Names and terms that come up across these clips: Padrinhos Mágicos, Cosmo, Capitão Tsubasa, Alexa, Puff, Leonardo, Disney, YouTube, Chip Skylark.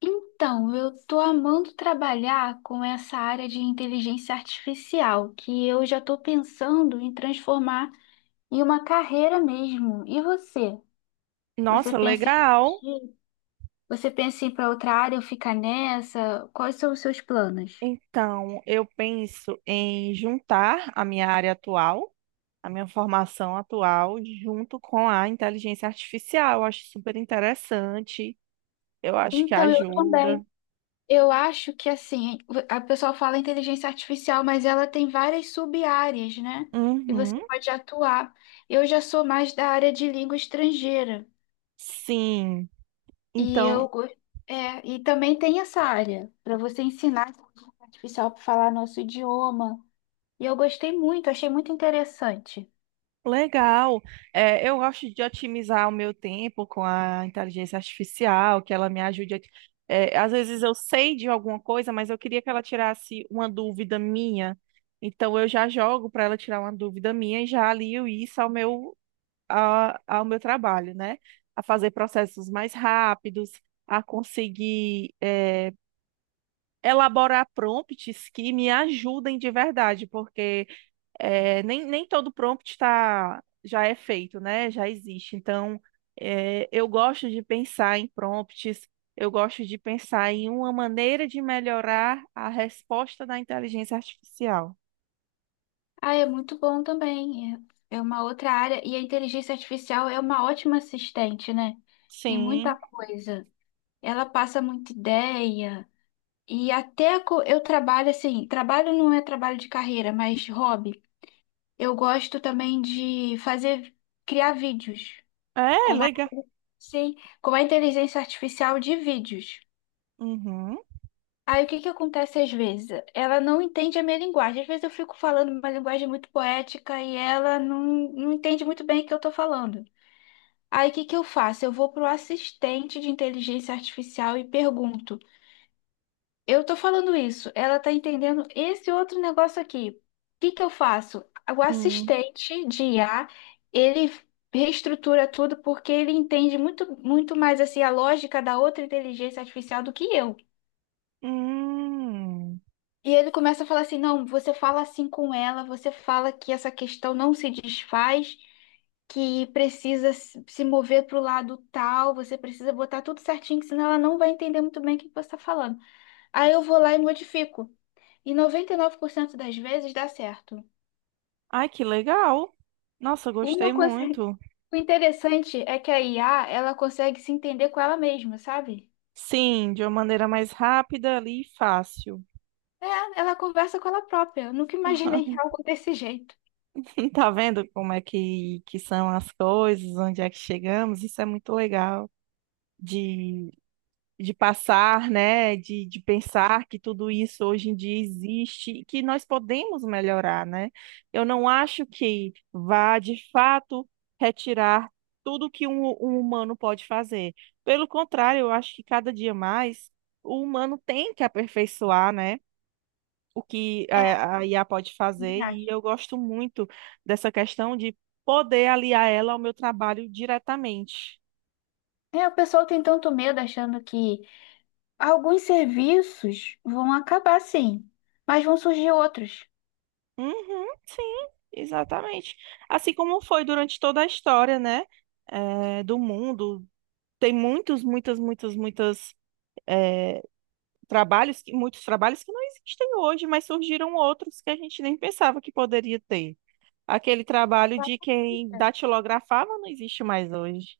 Então, eu tô amando trabalhar com essa área de inteligência artificial, que eu já tô pensando em transformar em uma carreira mesmo. E você? Você Nossa, pensa em legal. você pensa em ir para outra área ou ficar nessa? Quais são os seus planos? Então, eu penso em juntar a minha área atual, a minha formação atual, junto com a inteligência artificial. Eu acho super interessante. Eu acho que Então, eu ajuda. também. Eu acho que assim, a pessoa fala inteligência artificial, mas ela tem várias sub-áreas, né? E Uhum. você pode atuar. Eu já sou mais da área de língua estrangeira. Sim. E eu Então, go- e também tem essa área para você ensinar a inteligência artificial para falar nosso idioma. E eu gostei muito, achei muito interessante. legal. É, eu gosto de otimizar o meu tempo com a inteligência artificial, que ela me ajude a... às vezes eu sei de alguma coisa, mas eu queria que ela tirasse uma dúvida minha. Então eu já jogo para ela tirar uma dúvida minha e já alio isso ao ao meu trabalho, né? A fazer processos mais rápidos, a conseguir, elaborar prompts que me ajudem de verdade, porque nem todo prompt tá, já é feito, né? Já existe. Então, eu gosto de pensar em prompts, eu gosto de pensar em uma maneira de melhorar a resposta da inteligência artificial. Ah, é muito bom também. É uma outra área e a inteligência artificial é uma ótima assistente, né? Em muita Sim. coisa. Ela passa muita ideia. Eu trabalho assim, trabalho não é trabalho de carreira, mas hobby. Eu gosto também de fazer, criar vídeos É, com a, legal. sim, com a inteligência artificial de vídeos. Uhum. Aí o que que acontece às vezes? Ela não entende a minha linguagem. Às vezes eu fico falando uma linguagem muito poética e ela não entende muito bem o que eu estou falando. Aí o que que eu faço? Eu vou para o assistente de inteligência artificial e pergunto. Eu tô falando isso, ela tá entendendo esse outro negócio aqui. O que que eu faço? O Hum. assistente de IA, ele reestrutura tudo porque ele entende muito, muito mais assim a lógica da outra inteligência artificial do que eu. Hum. E ele começa a falar assim: não, você fala assim com ela, você fala que essa questão não se desfaz, que precisa se mover para o lado tal, você precisa botar tudo certinho, que senão ela não vai entender muito bem o que você está falando. Aí eu vou lá e modifico. E 99% das vezes dá certo. Ai, que legal. Nossa, Uma gostei consegue... muito. O interessante é que a IA, ela consegue se entender com ela mesma, sabe? Sim, de uma maneira mais rápida ali e fácil. É, ela conversa com ela própria. Eu nunca imaginei algo desse jeito. E tá vendo como é que são as coisas, onde é que chegamos? Isso é muito legal de, de passar, né? De pensar que tudo isso hoje em dia existe e que nós podemos melhorar, né? Eu não acho que vá, de fato, retirar tudo que um humano pode fazer. Pelo contrário, eu acho que cada dia mais o humano tem que aperfeiçoar, né? O que É, a IA pode fazer, também e acho. eu gosto muito dessa questão de poder aliar ela ao meu trabalho diretamente. É, o pessoal tem tanto medo achando que alguns serviços vão acabar, sim, mas vão surgir outros. Uhum, sim, exatamente. Assim como foi durante toda a história, né, do mundo. Tem muitos, muitas, muitas eh, muitos trabalhos que não existem hoje, mas surgiram outros que a gente nem pensava que poderia ter. Aquele trabalho de quem datilografava não existe mais hoje.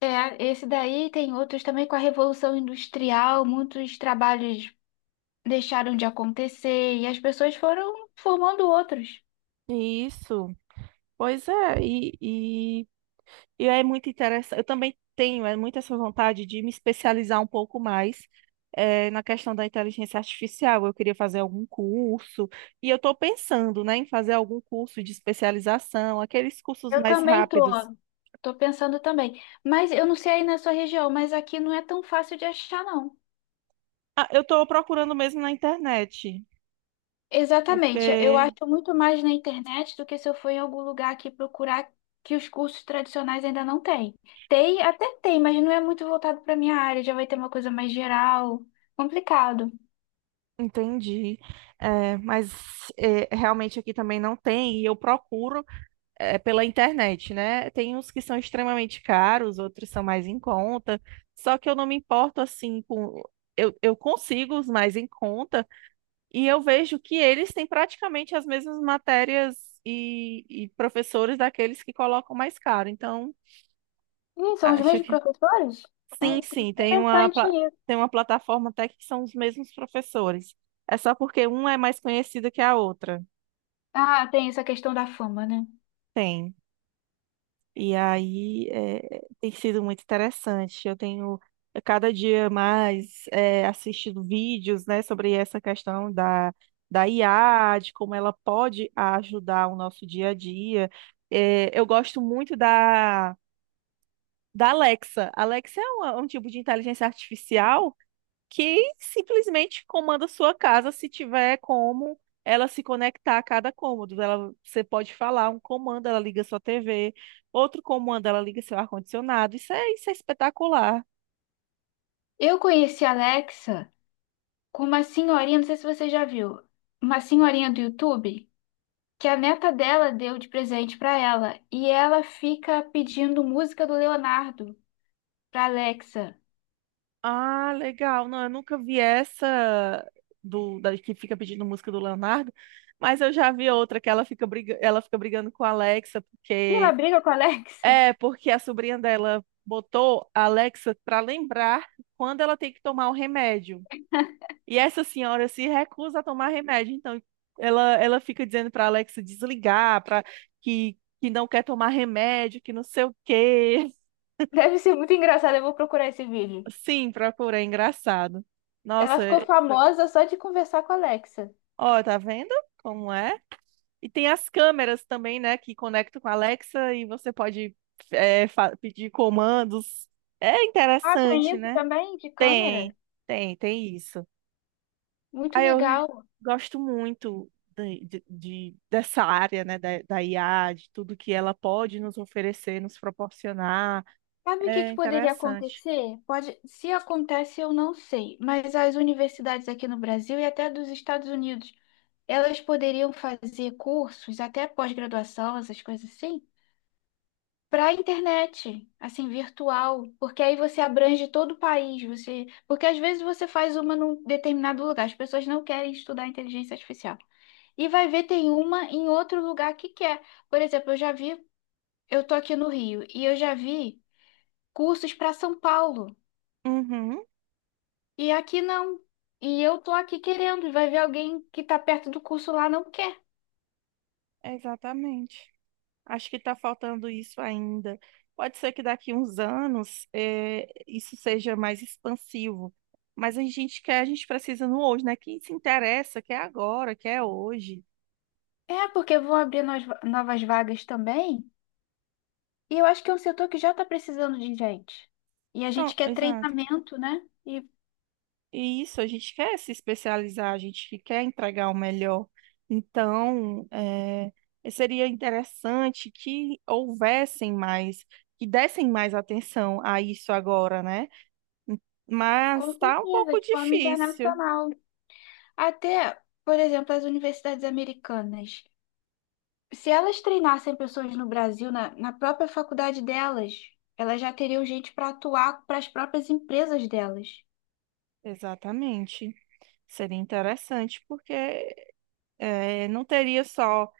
É, esse daí tem outros também com a Revolução Industrial, muitos trabalhos deixaram de acontecer e as pessoas foram formando outros. Isso. Pois é, e, e é muito interessante. Eu também tenho muito essa vontade de me especializar um pouco mais na questão da inteligência artificial. Eu queria fazer algum curso, e eu estou pensando, né, em fazer algum curso de especialização, aqueles cursos Eu mais também tô. rápidos. Tô pensando também. Mas eu não sei aí na sua região, mas aqui não é tão fácil de achar, não. Ah, eu estou procurando mesmo na internet, Exatamente. Eu porque acho muito mais na internet do que se eu for em algum lugar aqui procurar que os cursos tradicionais ainda não têm. Tem, até tem, mas não é muito voltado para minha área. Já vai ter uma coisa mais geral. Complicado. entendi. Mas realmente aqui também não tem, e eu procuro. É, pela internet, né? Tem uns que são extremamente caros, outros são mais em conta. Só que eu não me importo assim com. Eu consigo os mais em conta e eu vejo que eles têm praticamente as mesmas matérias e professores daqueles que colocam mais caro. Então, Ih, são os acho mesmos que professores? É sim, interessante isso. tem uma plataforma até que são os mesmos professores. É só porque uma é mais conhecida que a outra. Ah, tem essa questão da fama, né? Tem. E tem sido muito interessante. Eu tenho cada dia mais assistido vídeos, né, sobre essa questão da IA, de como ela pode ajudar o nosso dia a dia. É, eu gosto muito da Alexa. Alexa é um tipo de inteligência artificial que simplesmente comanda sua casa se tiver como ela se conectar a cada cômodo. Ela, você pode falar um comando, ela liga sua TV, outro comando, ela liga seu ar-condicionado. Isso é espetacular. Eu conheci a Alexa com uma senhorinha, não sei se você já viu, uma senhorinha do YouTube que a neta dela deu de presente pra ela e ela fica pedindo música do Leonardo pra Alexa. Ah, legal. Não, eu nunca vi essa que fica pedindo música do Leonardo, mas eu já vi outra que ela fica brigando com a Alexa, E ela porque briga com a Alexa. é porque a sobrinha dela botou a Alexa para lembrar quando ela tem que tomar o remédio. E essa senhora se recusa a tomar remédio. Então, ela fica dizendo para Alexa desligar, que não quer tomar remédio, que não sei o quê. Deve ser muito engraçado, eu vou procurar esse vídeo. Sim, procura, é engraçado. Ela Nossa, ficou famosa só de conversar com a Alexa. ó, tá vendo como é? E tem as câmeras também, né, que conectam com a Alexa e você pode pedir comandos. É Ah, tem interessante, isso né? também de câmera? Tem, tem isso. Muito Aí eu legal. gosto muito dessa área, né, da IA, de tudo que ela pode nos oferecer, nos proporcionar. Sabe o que É que poderia interessante. acontecer? Pode, se acontece, eu não sei, mas as universidades aqui no Brasil e até dos Estados Unidos elas poderiam fazer cursos, até pós-graduação, essas coisas assim, para a internet, assim, virtual, porque aí você abrange todo o país, você, porque às vezes você faz uma num determinado lugar, as pessoas não querem estudar inteligência artificial. E vai ver tem uma em outro lugar que quer. Por exemplo, eu já vi, eu tô aqui no Rio e eu já vi cursos para São Paulo. Uhum, E aqui não. E eu tô aqui querendo, e vai ver alguém que tá perto do curso lá não quer. exatamente. Acho que está faltando isso ainda. Pode ser que daqui uns anos isso seja mais expansivo, mas a gente quer, a gente precisa no hoje, né? Quem se interessa, quer agora, quer hoje. É, porque vão abrir novas vagas também. E eu acho que é um setor que já está precisando de gente. E a Não, gente quer exato. treinamento, né? E E isso, a gente quer se especializar, a gente quer entregar o melhor. Então, seria interessante que houvessem mais, que dessem mais atenção a isso agora, né? Mas com está um certeza, pouco de forma difícil. internacional. Até, por exemplo, as universidades americanas. Se elas treinassem pessoas no Brasil, na própria faculdade delas, elas já teriam gente para atuar para as próprias empresas delas. Exatamente. Seria interessante, porque não teria só.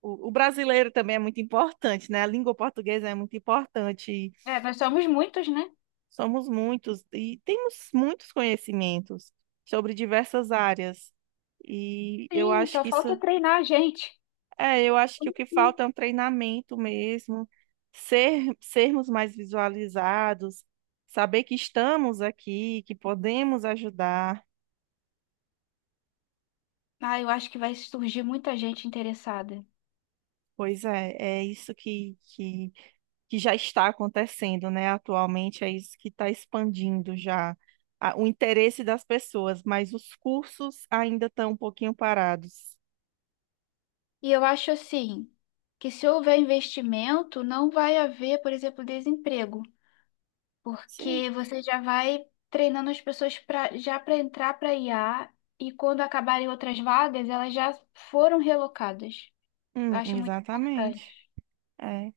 O brasileiro também é muito importante, né? A língua portuguesa é muito importante. É, nós somos muitos, né? Somos muitos e temos muitos conhecimentos sobre diversas áreas. E eu Sim, acho só que isso, falta treinar a gente. é, eu acho que Como o que assim? falta é um treinamento mesmo, sermos mais visualizados, saber que estamos aqui, que podemos ajudar. Ah, eu acho que vai surgir muita gente interessada. Pois é, é isso que já está acontecendo, né? Atualmente é isso que está expandindo o interesse das pessoas, mas os cursos ainda estão um pouquinho parados. E eu acho assim, que se houver investimento, não vai haver, por exemplo, desemprego, Sim, porque você já vai treinando as pessoas pra, já para entrar para IA e quando acabarem outras vagas, elas já foram relocadas. Eu hum, acho muito exatamente. importante. É.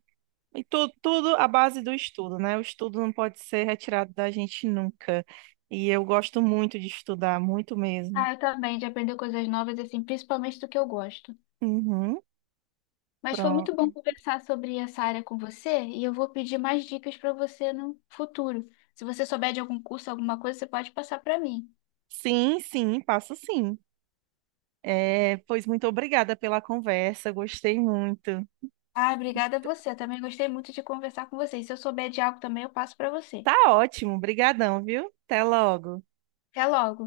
E tudo à base do estudo, né? O estudo não pode ser retirado da gente nunca. E eu gosto muito de estudar, muito mesmo. Ah, eu também, de aprender coisas novas, assim, principalmente do que eu gosto. Uhum, Mas foi muito bom pronto. conversar sobre essa área com você e eu vou pedir mais dicas para você no futuro. Se você souber de algum curso, alguma coisa, você pode passar para mim. Sim, sim, passo sim. É, pois muito obrigada pela conversa, gostei muito. Ah, obrigada a você. Eu também gostei muito de conversar com você. E se eu souber de algo também, eu passo para você. Tá ótimo, brigadão, viu? Até logo. Até logo.